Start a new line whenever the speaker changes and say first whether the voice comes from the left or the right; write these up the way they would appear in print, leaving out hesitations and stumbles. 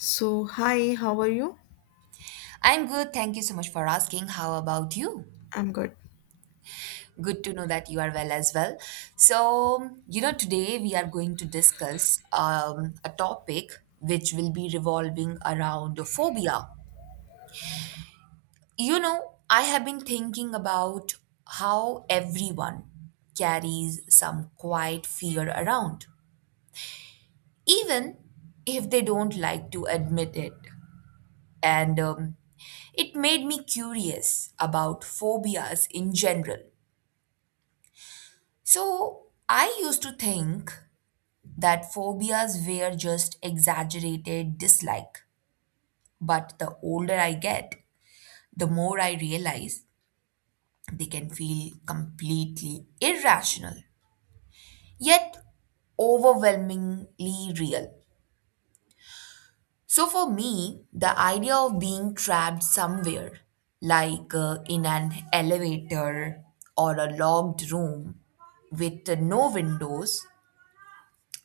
left: So, hi, how are you?
right: I'm good. Thank you so much for asking. How about you?
left: I'm good.
right: Good to know that you are well as well. Today we are going to discuss a topic which will be revolving around phobia. You know, I have been thinking about how everyone carries some quiet fear around, even if they don't like to admit it. And it made me curious about phobias in general. So I used to think that phobias were just exaggerated dislike. But the older I get, the more I realize they can feel completely irrational, yet overwhelmingly real. So for me, the idea of being trapped somewhere, like in an elevator or a locked room with no windows,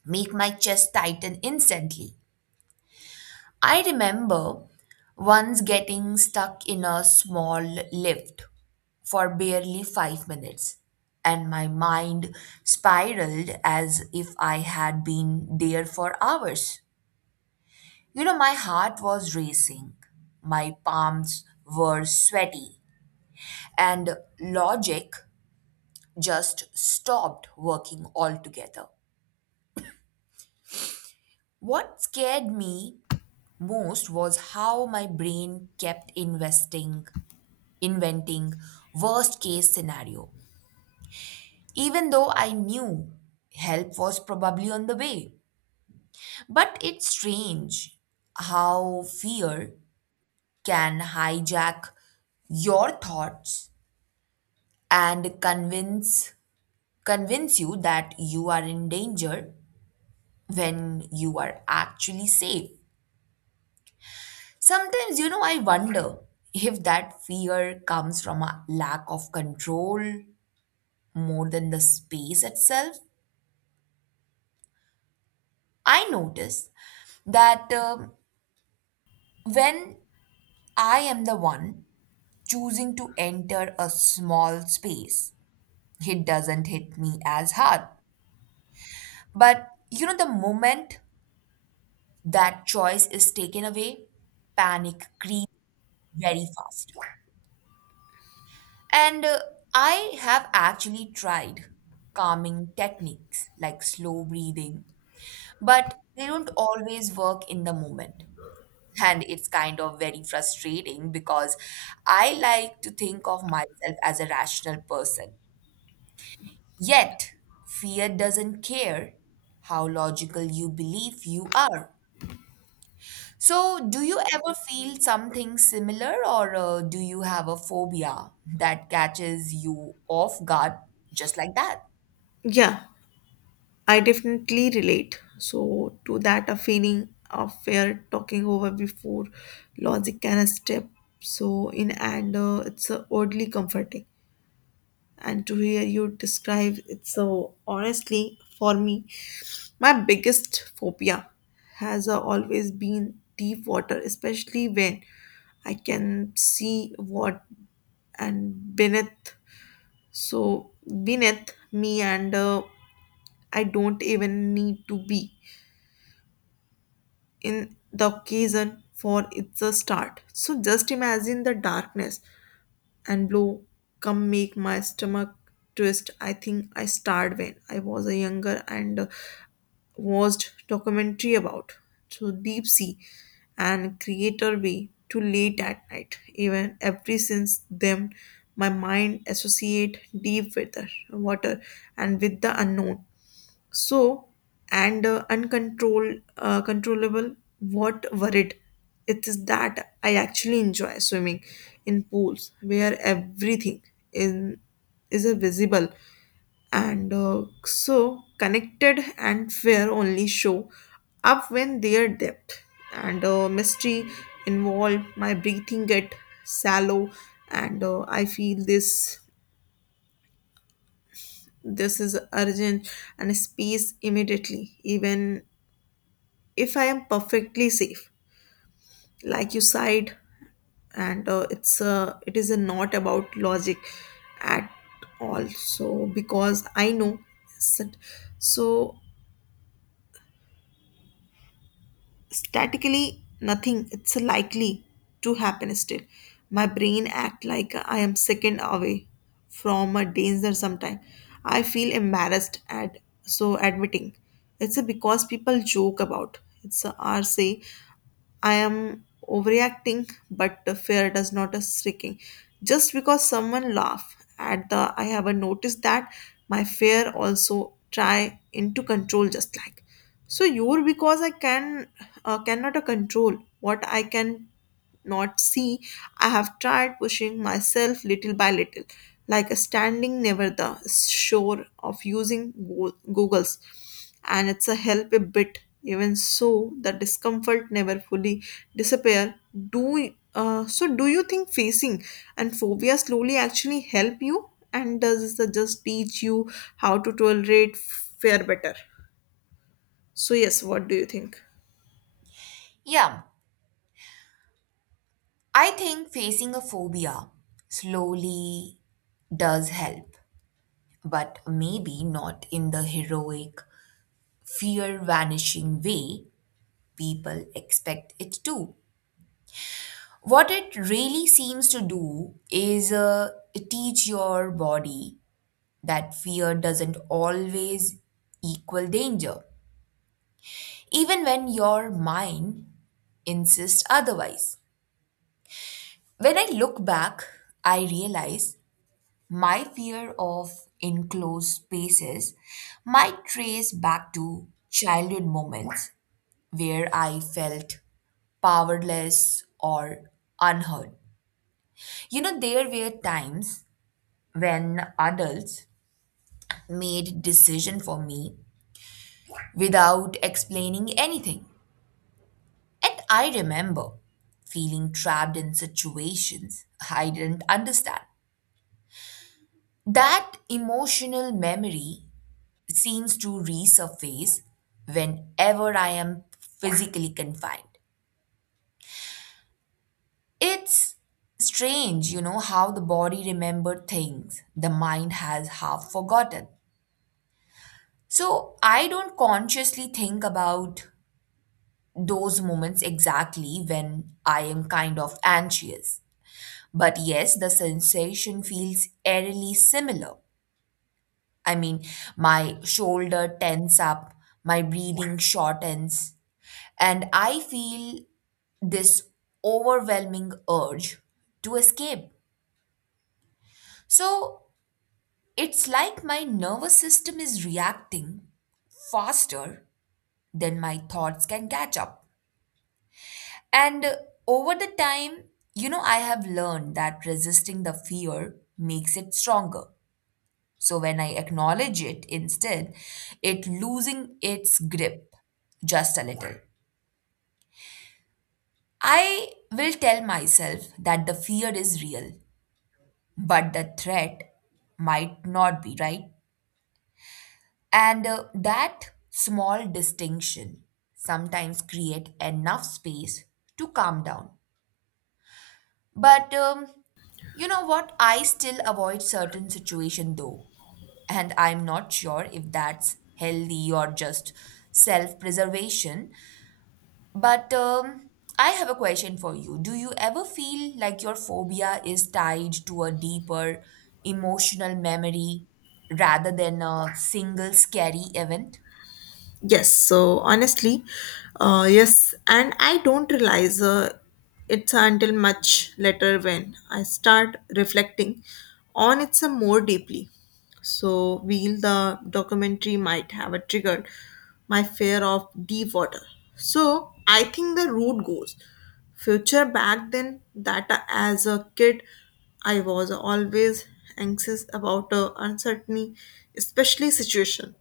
right: make my chest tighten instantly. I remember once getting stuck in a small lift for barely 5 minutes, and my mind spiraled as if I had been there for hours. You know, my heart was racing, my palms were sweaty, and logic just stopped working altogether. What scared me most was how my brain kept investing inventing worst case scenario, even though I knew help was probably on the way. But it's strange how fear can hijack your thoughts and convince you that you are in danger when you are actually safe. Sometimes, you know, I wonder if that fear comes from a lack of control more than the space itself. I notice that when I am the one choosing to enter a small space, it doesn't hit me as hard. But you know, the moment that choice is taken away, panic creeps very fast. And I have actually tried calming techniques like slow breathing, but they don't always work in the moment. And it's kind of very frustrating because I like to think of myself as a rational person. Yet, fear doesn't care how logical you believe you are. So, do you ever feel something similar, or do you have a phobia that catches you off guard just like that?
left: Yeah, I definitely relate. So, to that, a feeling of fear talking over before logic can step. So, in and it's oddly comforting. And to hear you describe it so honestly, for me, my biggest phobia has always been deep water, especially when I can see what and beneath so beneath me and I don't even need to be in the occasion for it's a start, so just imagine the darkness and blow come make my stomach twist. I think I started when I was a younger and watched documentary about so deep sea and creator way to late at night, even every since then my mind associate deep with the water and with the unknown. So, and uncontrolled, controllable, what worried? It is that I actually enjoy swimming in pools where everything in is a visible and so connected and fair only show up when their depth and mystery involve my breathing get shallow and I feel this is urgent and space immediately even if I am perfectly safe, like you said, and it's it is not about logic at all. So because I know, that, so statically nothing. It's likely to happen still. My brain act like I am second away from a danger. Sometime I feel embarrassed at so admitting. It's a because people joke about. It's or say I am overreacting, but the fear does not a shrinking. Just because someone laugh at the I haven't noticed that my fear also try into control just like. So your because I can cannot control what I can not see. I have tried pushing myself little by little, like a standing never the shore of using Googles, and it's a help a bit. Even so, the discomfort never fully disappear. Do so? Do you think facing and phobia slowly actually help you, and does it just teach you how to tolerate fear better? So yes, what do you think?
right: Yeah, I think facing a phobia slowly does help, but maybe not in the heroic fear vanishing way people expect it to. What it really seems to do is teach your body that fear doesn't always equal danger, even when your mind insists otherwise. When I look back, I realize my fear of enclosed spaces might trace back to childhood moments where I felt powerless, or unheard. You know, there were times when adults made decision for me without explaining anything. And I remember feeling trapped in situations I didn't understand. That emotional memory seems to resurface whenever I am physically confined. It's strange, you know, how the body remembered things the mind has half forgotten. So I don't consciously think about those moments exactly when I am kind of anxious. But yes, the sensation feels eerily similar. I mean, my shoulder tense up, my breathing shortens, and I feel this overwhelming urge to escape. So it's like my nervous system is reacting faster than my thoughts can catch up. And over the time, you know, I have learned that resisting the fear makes it stronger. So when I acknowledge it instead, it losing its grip just a little. I will tell myself that the fear is real, but the threat might not be, right? And that small distinction sometimes create enough space to calm down. But you know what? I still avoid certain situation though, and I'm not sure if that's healthy or just self-preservation. But I have a question for you. Do you ever feel like your phobia is tied to a deeper emotional memory rather than a single scary event?
left: Yes, so honestly, yes, and I don't realize it's until much later when I start reflecting on it some more deeply. So, while the documentary might have a triggered my fear of deep water. So, I think the route goes future back then that as a kid I was always anxious about uncertainty, especially situation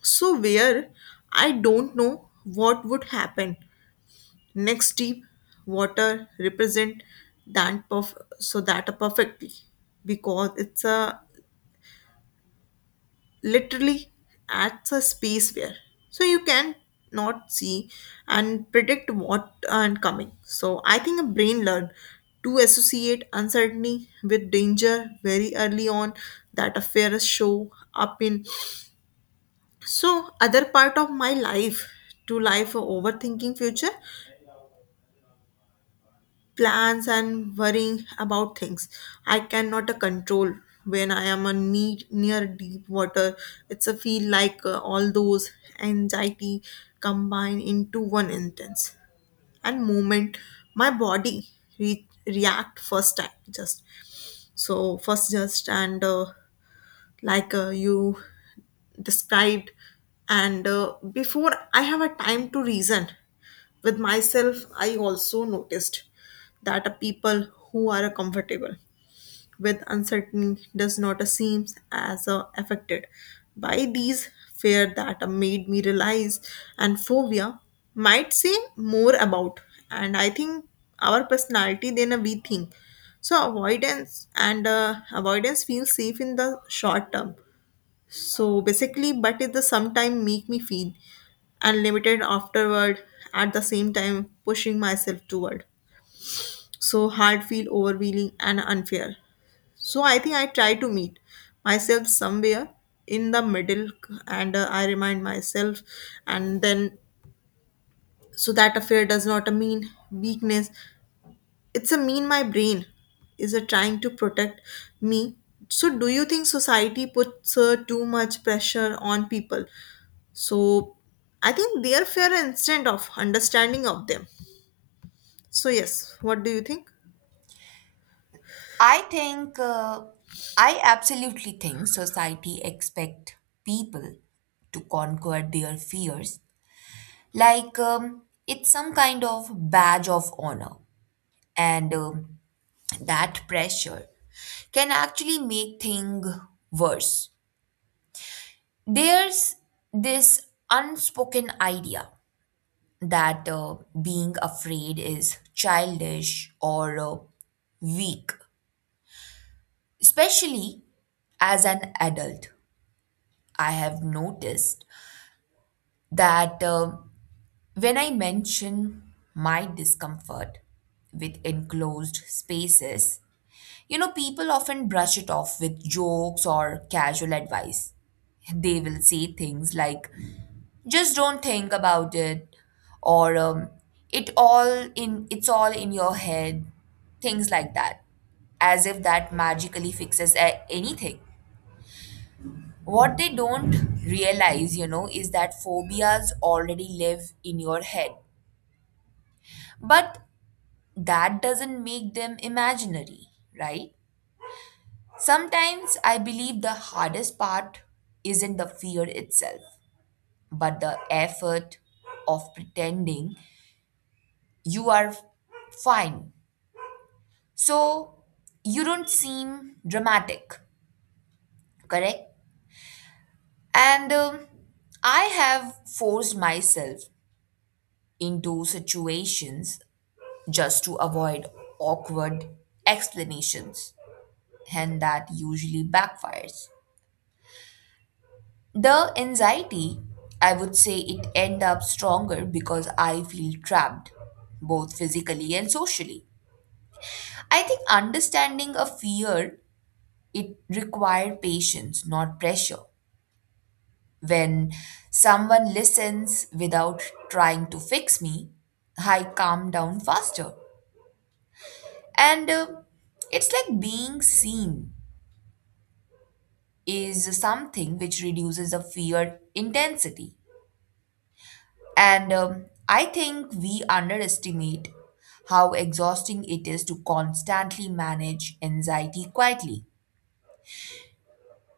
left: so where I don't know what would happen next deep water represent that so that perfectly because it's a literally at a space where so you can not see and predict what and coming, so I think a brain learn to associate uncertainty with danger very early on that a fear show up in so other part of my life to life for overthinking future plans and worrying about things I cannot control. When I am a knee, near deep water it's a feel like all those anxiety combine into one intense and moment. My body react first time just so first just and like you described and before I have a time to reason with myself. I also noticed that a people who are comfortable with uncertainty does not seem as affected by these fear that made me realize and phobia might say more about and I think our personality than we think. So avoidance feels safe in the short term. So basically, but it the sometime make me feel unlimited afterward. At the same time pushing myself toward so hard feel overwhelming and unfair, so I think I try to meet myself somewhere in the middle and I remind myself and then so that affair does not mean weakness, it's a mean my brain is a trying to protect me. So do you think society puts too much pressure on people so I think their fair instant of understanding of them? So, yes, what do you think?
right: I think, uh, I absolutely think society expect people to conquer their fears like it's some kind of badge of honor. And that pressure can actually make things worse. There's this unspoken idea that being afraid is childish or weak, especially as an adult. I have noticed that when I mention my discomfort with enclosed spaces, you know, people often brush it off with jokes or casual advice. They will say things like, just don't think about it, or it's all in your head, things like that, as if that magically fixes anything. What they don't realize, you know, is that phobias already live in your head. But that doesn't make them imaginary, right? Sometimes I believe the hardest part isn't the fear itself, but the effort of pretending you are fine. So you don't seem dramatic, correct? And I have forced myself into situations just to avoid awkward explanations, and that usually backfires. The anxiety, I would say it end up stronger because I feel trapped, both physically and socially. I think understanding a fear, it require patience, not pressure. When someone listens without trying to fix me, I calm down faster. And it's like being seen is something which reduces the fear intensity. And I think we underestimate how exhausting it is to constantly manage anxiety quietly.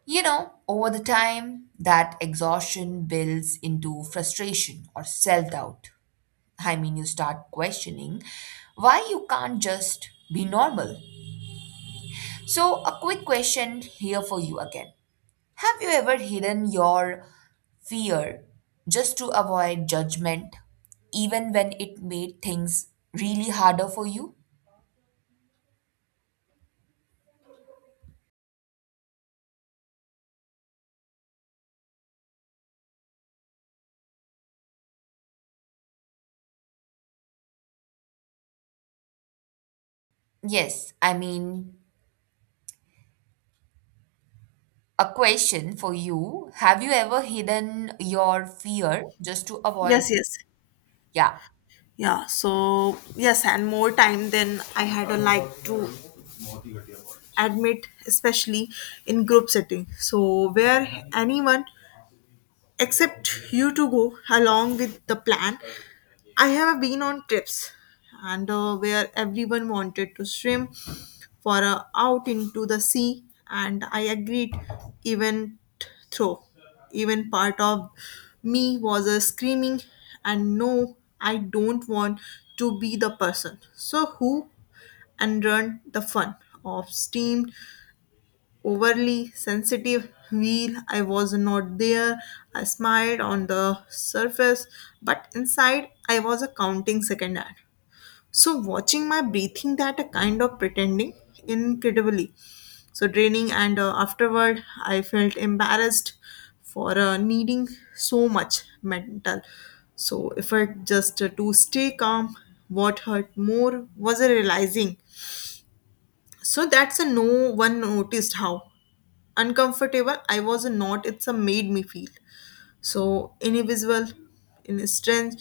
right: You know, over the time, that exhaustion builds into frustration or self doubt. I mean, you start questioning why you can't just be normal. So, a quick question here for you again. Have you ever hidden your fear just to avoid judgment, even when it made things really harder for you? Yes, I mean, a question for you. Have you ever hidden your fear just to avoid?
left: Yes, yes.
right: Yeah,
left: Yeah, so yes, and more time than I had a like to admit, especially in group setting. So where anyone except you to go along with the plan. I have been on trips and where everyone wanted to swim for out into the sea and I agreed, even through even part of me was screaming and no I don't want to be the person so who and run the fun of steam overly sensitive wheel. I was not there. I smiled on the surface, but inside I was a counting second at. So watching my breathing that a kind of pretending incredibly so draining and afterward I felt embarrassed for needing so much mental so effort just to stay calm. What hurt more was a realizing so that's a no one noticed how uncomfortable I was not. It's a made me feel so invisible in a strange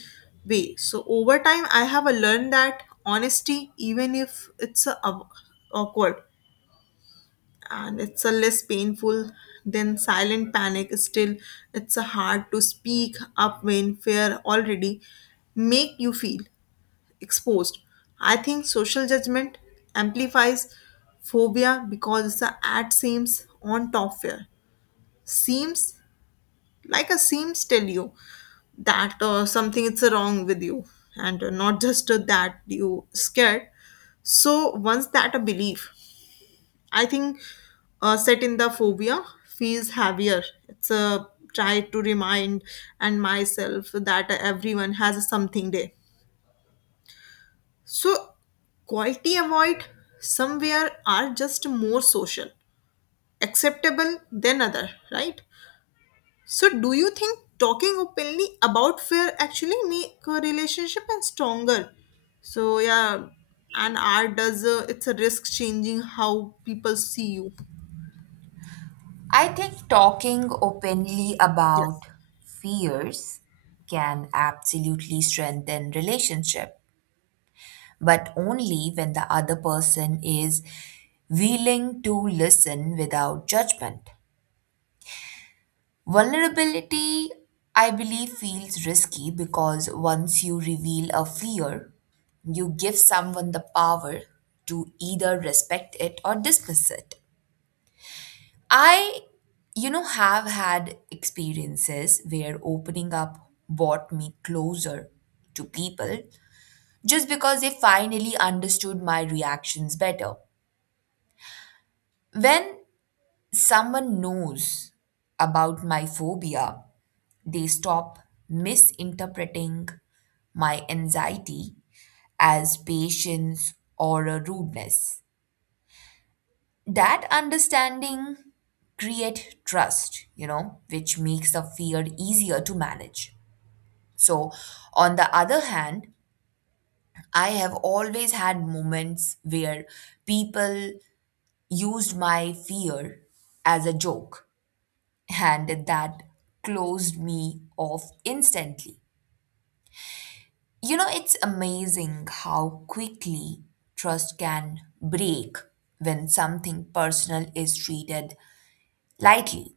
left: way. So over time, I have a learned that honesty, even if it's a awkward and it's a less painful than silent panic, still it's a hard to speak up when fear already make you feel exposed. I think social judgment amplifies phobia because the ad seems on top fear seems like a seems tell you that something is wrong with you and not just that you scared. So once that a belief I think set in the phobia feels heavier, it's a try to remind and myself that everyone has something there so quality avoid somewhere are just more social acceptable than other, right? So, do you think talking openly about fear actually make a relationship and stronger? So, yeah, and art does it's a risk changing how people see you.
right: I think talking openly about
left: Yes.
right: fears can absolutely strengthen relationship but only when the other person is willing to listen without judgment. Vulnerability, I believe, feels risky because once you reveal a fear, you give someone the power to either respect it or dismiss it. I, you know, have had experiences where opening up brought me closer to people just because they finally understood my reactions better. When someone knows about my phobia, they stop misinterpreting my anxiety as patience or a rudeness. That understanding create trust, you know, which makes the fear easier to manage. So, on the other hand, I have always had moments where people used my fear as a joke and that closed me off instantly. You know, it's amazing how quickly trust can break when something personal is treated lightly.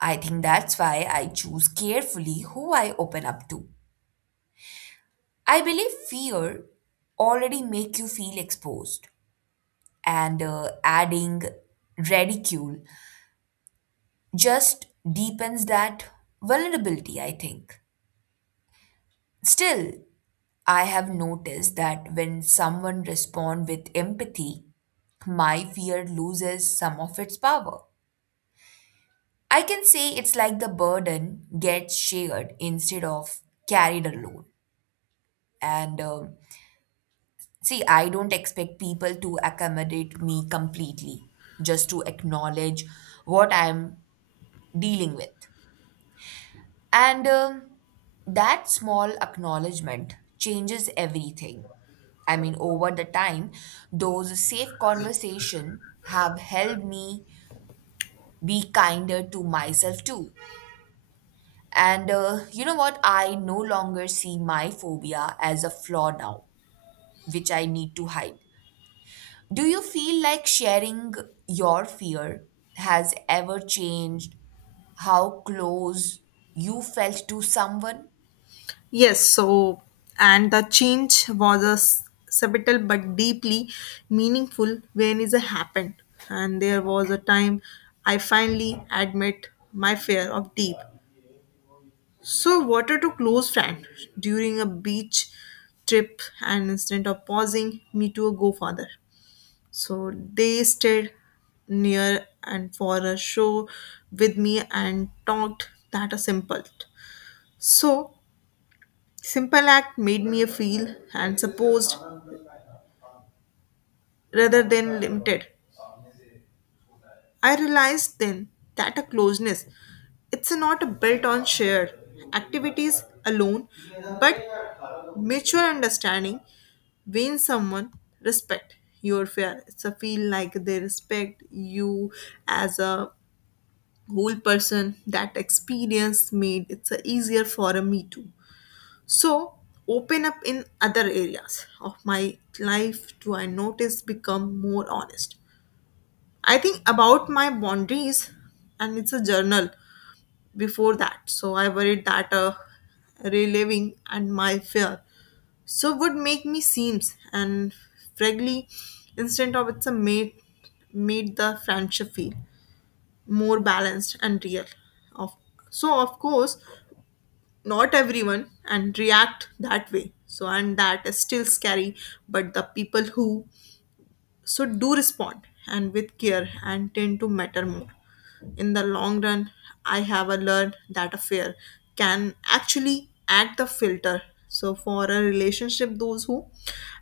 right: I think that's why I choose carefully who I open up to. I believe fear already make you feel exposed and adding ridicule just deepens that vulnerability, I think. Still, I have noticed that when someone responds with empathy, my fear loses some of its power. I can say it's like the burden gets shared instead of carried alone. And see, I don't expect people to accommodate me completely, just to acknowledge what I'm dealing with. And that small acknowledgement changes everything. I mean, over the time, those safe conversation have helped me be kinder to myself too. And you know what? I no longer see my phobia as a flaw now, which I need to hide. Do you feel like sharing your fear has ever changed how close you felt to someone?
left: Yes. So, and the change was a subtle but deeply meaningful when it happened. And there was a time I finally admit my fear of deep. So, water to close friend during a beach trip, and instead of pausing, me to go further. So they stayed near and for a show with me and talked that a simple. So simple act made me feel and supposed rather than limited. I realized then that a closeness it's not built on shared activities alone, but mutual understanding wins someone respect your fear. So feel like they respect you as a whole person. That experience made it's a easier for a me too. So open up in other areas of my life do I notice become more honest. I think about my boundaries and it's a journal before that. So I worried that reliving and my fear so would make me seems and frankly instead of it's a made made the friendship feel more balanced and real of so of course not everyone and react that way so and that is still scary, but the people who so do respond and with care and tend to matter more. In the long run, I have a learned that a fear can actually act the filter. So for a relationship, those who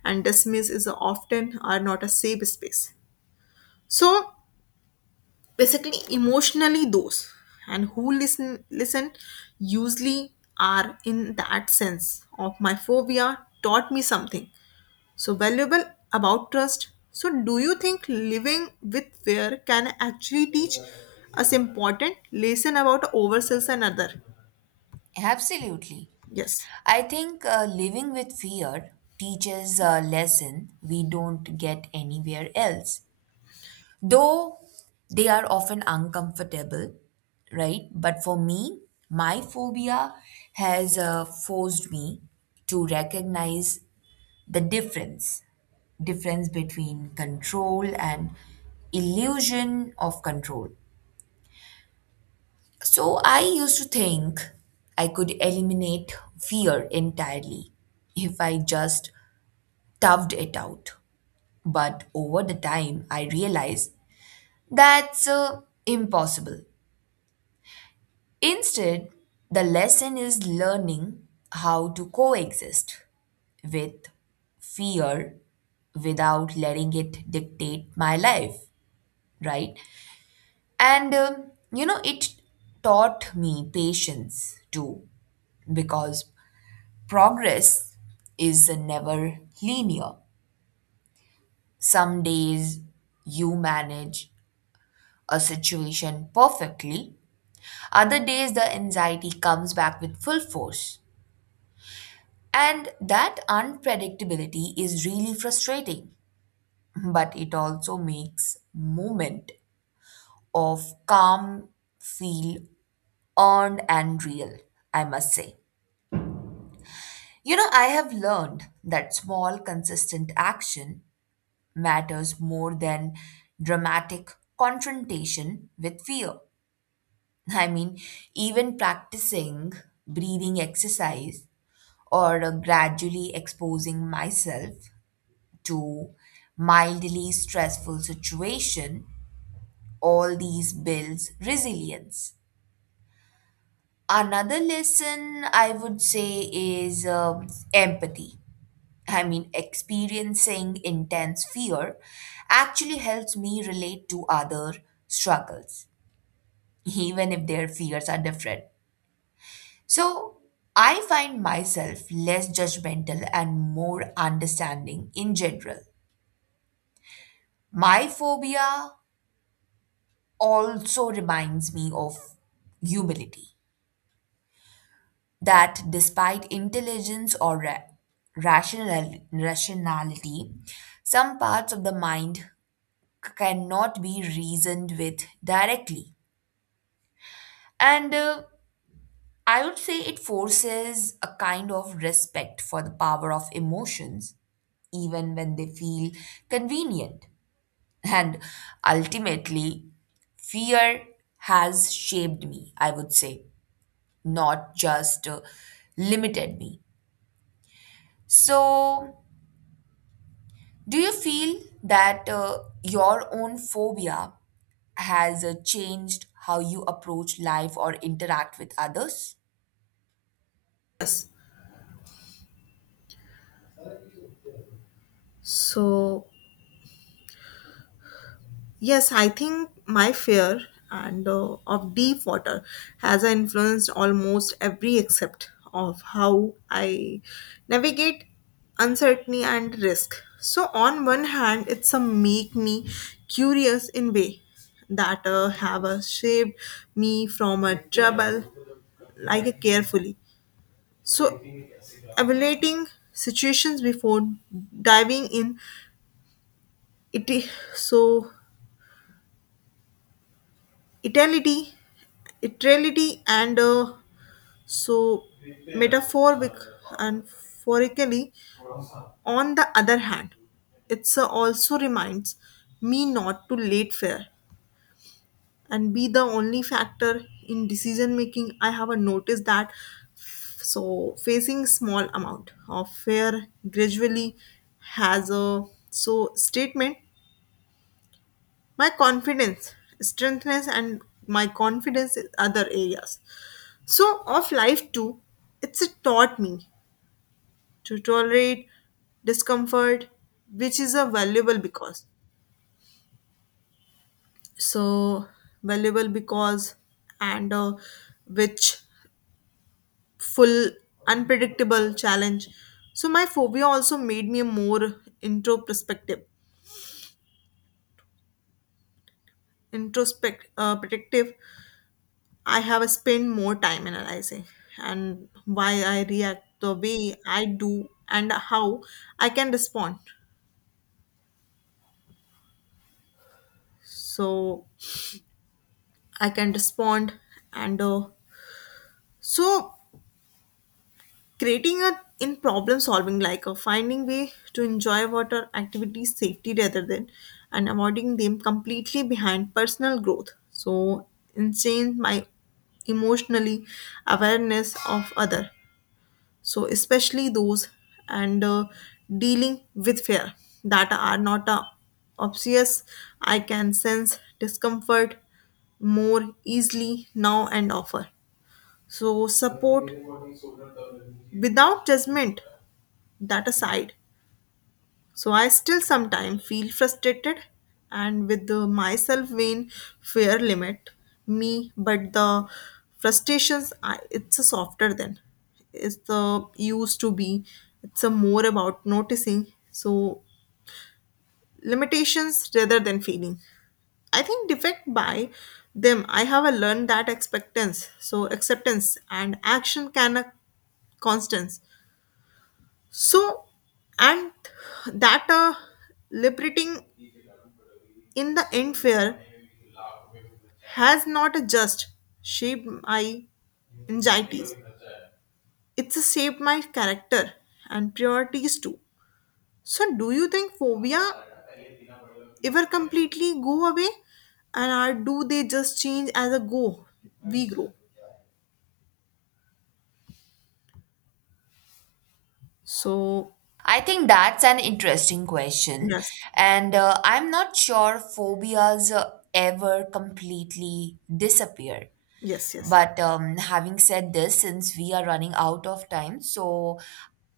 left: and dismiss is often are not a safe space. So basically, emotionally, those and who listen usually are in that sense of my phobia taught me something so valuable about trust. So do you think living with fear can actually teach us important lesson about ourselves and other?
right: Absolutely.
left: Yes.
right: I think living with fear teaches a lesson we don't get anywhere else. Though they are often uncomfortable, right? But for me, my phobia has forced me to recognize the difference between control and illusion of control. So I used to think I could eliminate fear entirely if I just toughed it out. But over the time, I realized that's impossible. Instead, the lesson is learning how to coexist with fear without letting it dictate my life, right? And you know, it taught me patience too, because progress is never linear. Some days you manage a situation perfectly. Other days, the anxiety comes back with full force. And that unpredictability is really frustrating, but it also makes moment of calm feel earned and real, I must say. You know, I have learned that small, consistent action matters more than dramatic confrontation with fear. I mean, even practicing breathing exercise or gradually exposing myself to mildly stressful situation, all these builds resilience. Another lesson I would say is empathy. I mean, experiencing intense fear actually helps me relate to other struggles, even if their fears are different. So I find myself less judgmental and more understanding in general. My phobia also reminds me of humility, that despite intelligence or rational rationality, some parts of the mind cannot be reasoned with directly, and I would say it forces a kind of respect for the power of emotions even when they feel convenient. And ultimately, fear has shaped me, I would say, not just limited me. So, do you feel that your own phobia has changed how you approach life or interact with others?
left: Yes. So yes, I think my fear and of deep water has influenced almost every aspect of how I navigate uncertainty and risk. So on one hand, it's a make me curious in way that have shaped me from a trouble like a carefully. So evaluating situations before diving in it is so Itality, Italy, and so metaphoric and phorically. On the other hand, it also reminds me not to late fare and be the only factor in decision making. I have a noticed that so facing small amount of fear gradually has a so statement my confidence strengthness and my confidence in other areas so of life too. It's taught me to tolerate discomfort which is a valuable because so valuable because and which full unpredictable challenge. So my phobia also made me a more intro perspective introspect protective. I have spent more time analyzing and why I react the way I do and how I can respond. So I can respond and so creating a in problem solving like a finding way to enjoy water activities safety rather than and avoiding them completely behind personal growth. So enhance my emotionally awareness of other so especially those and dealing with fear that are not obvious. I can sense discomfort more easily now and offer so support without judgment. That aside, so I still sometimes feel frustrated and with the myself when fear limit me, but the frustrations I, it's a softer than it's the used to be. It's a more about noticing. So limitations rather than feeling. I think defect by them. I have a learned that expectance. So acceptance and action can a constants. So and that liberating. In the end, fear has not just shaped my anxieties, it's shaped my character and priorities too. So, do you think phobia ever completely go away, and or do they just change as a go we grow? So,
right: I think that's an interesting question.
left: yes,
right: And I'm not sure phobias ever completely disappear.
left: yes, yes,
right: But having said this, since we are running out of time, so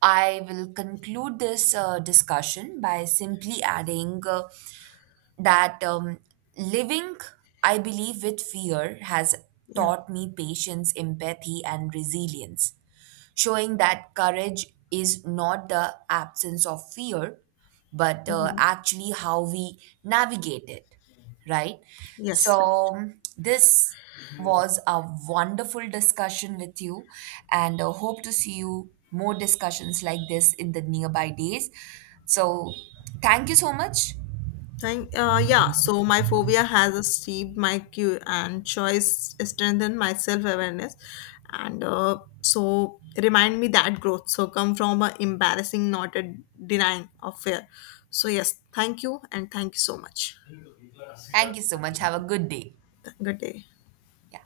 right: I will conclude this discussion by simply adding that living, I believe, with fear has
left: yeah,
right: taught me patience, empathy, and resilience, showing that courage is not the absence of fear, but
left: mhm.
right: actually how we navigate it, right?
left: Yes, right.
right: So, this was a wonderful discussion with you, and hope to see you more discussions like this in the nearby days. So, thank you so much.
left: Thank, yeah, so my phobia has a steep my cue and choice strengthened my self awareness and so remind me that growth. So come from a embarrassing, not a denying of fear. So, yes, thank you and thank you so much.
right: Thank you so much. Have a good day.
left: Good day.
right: Yeah.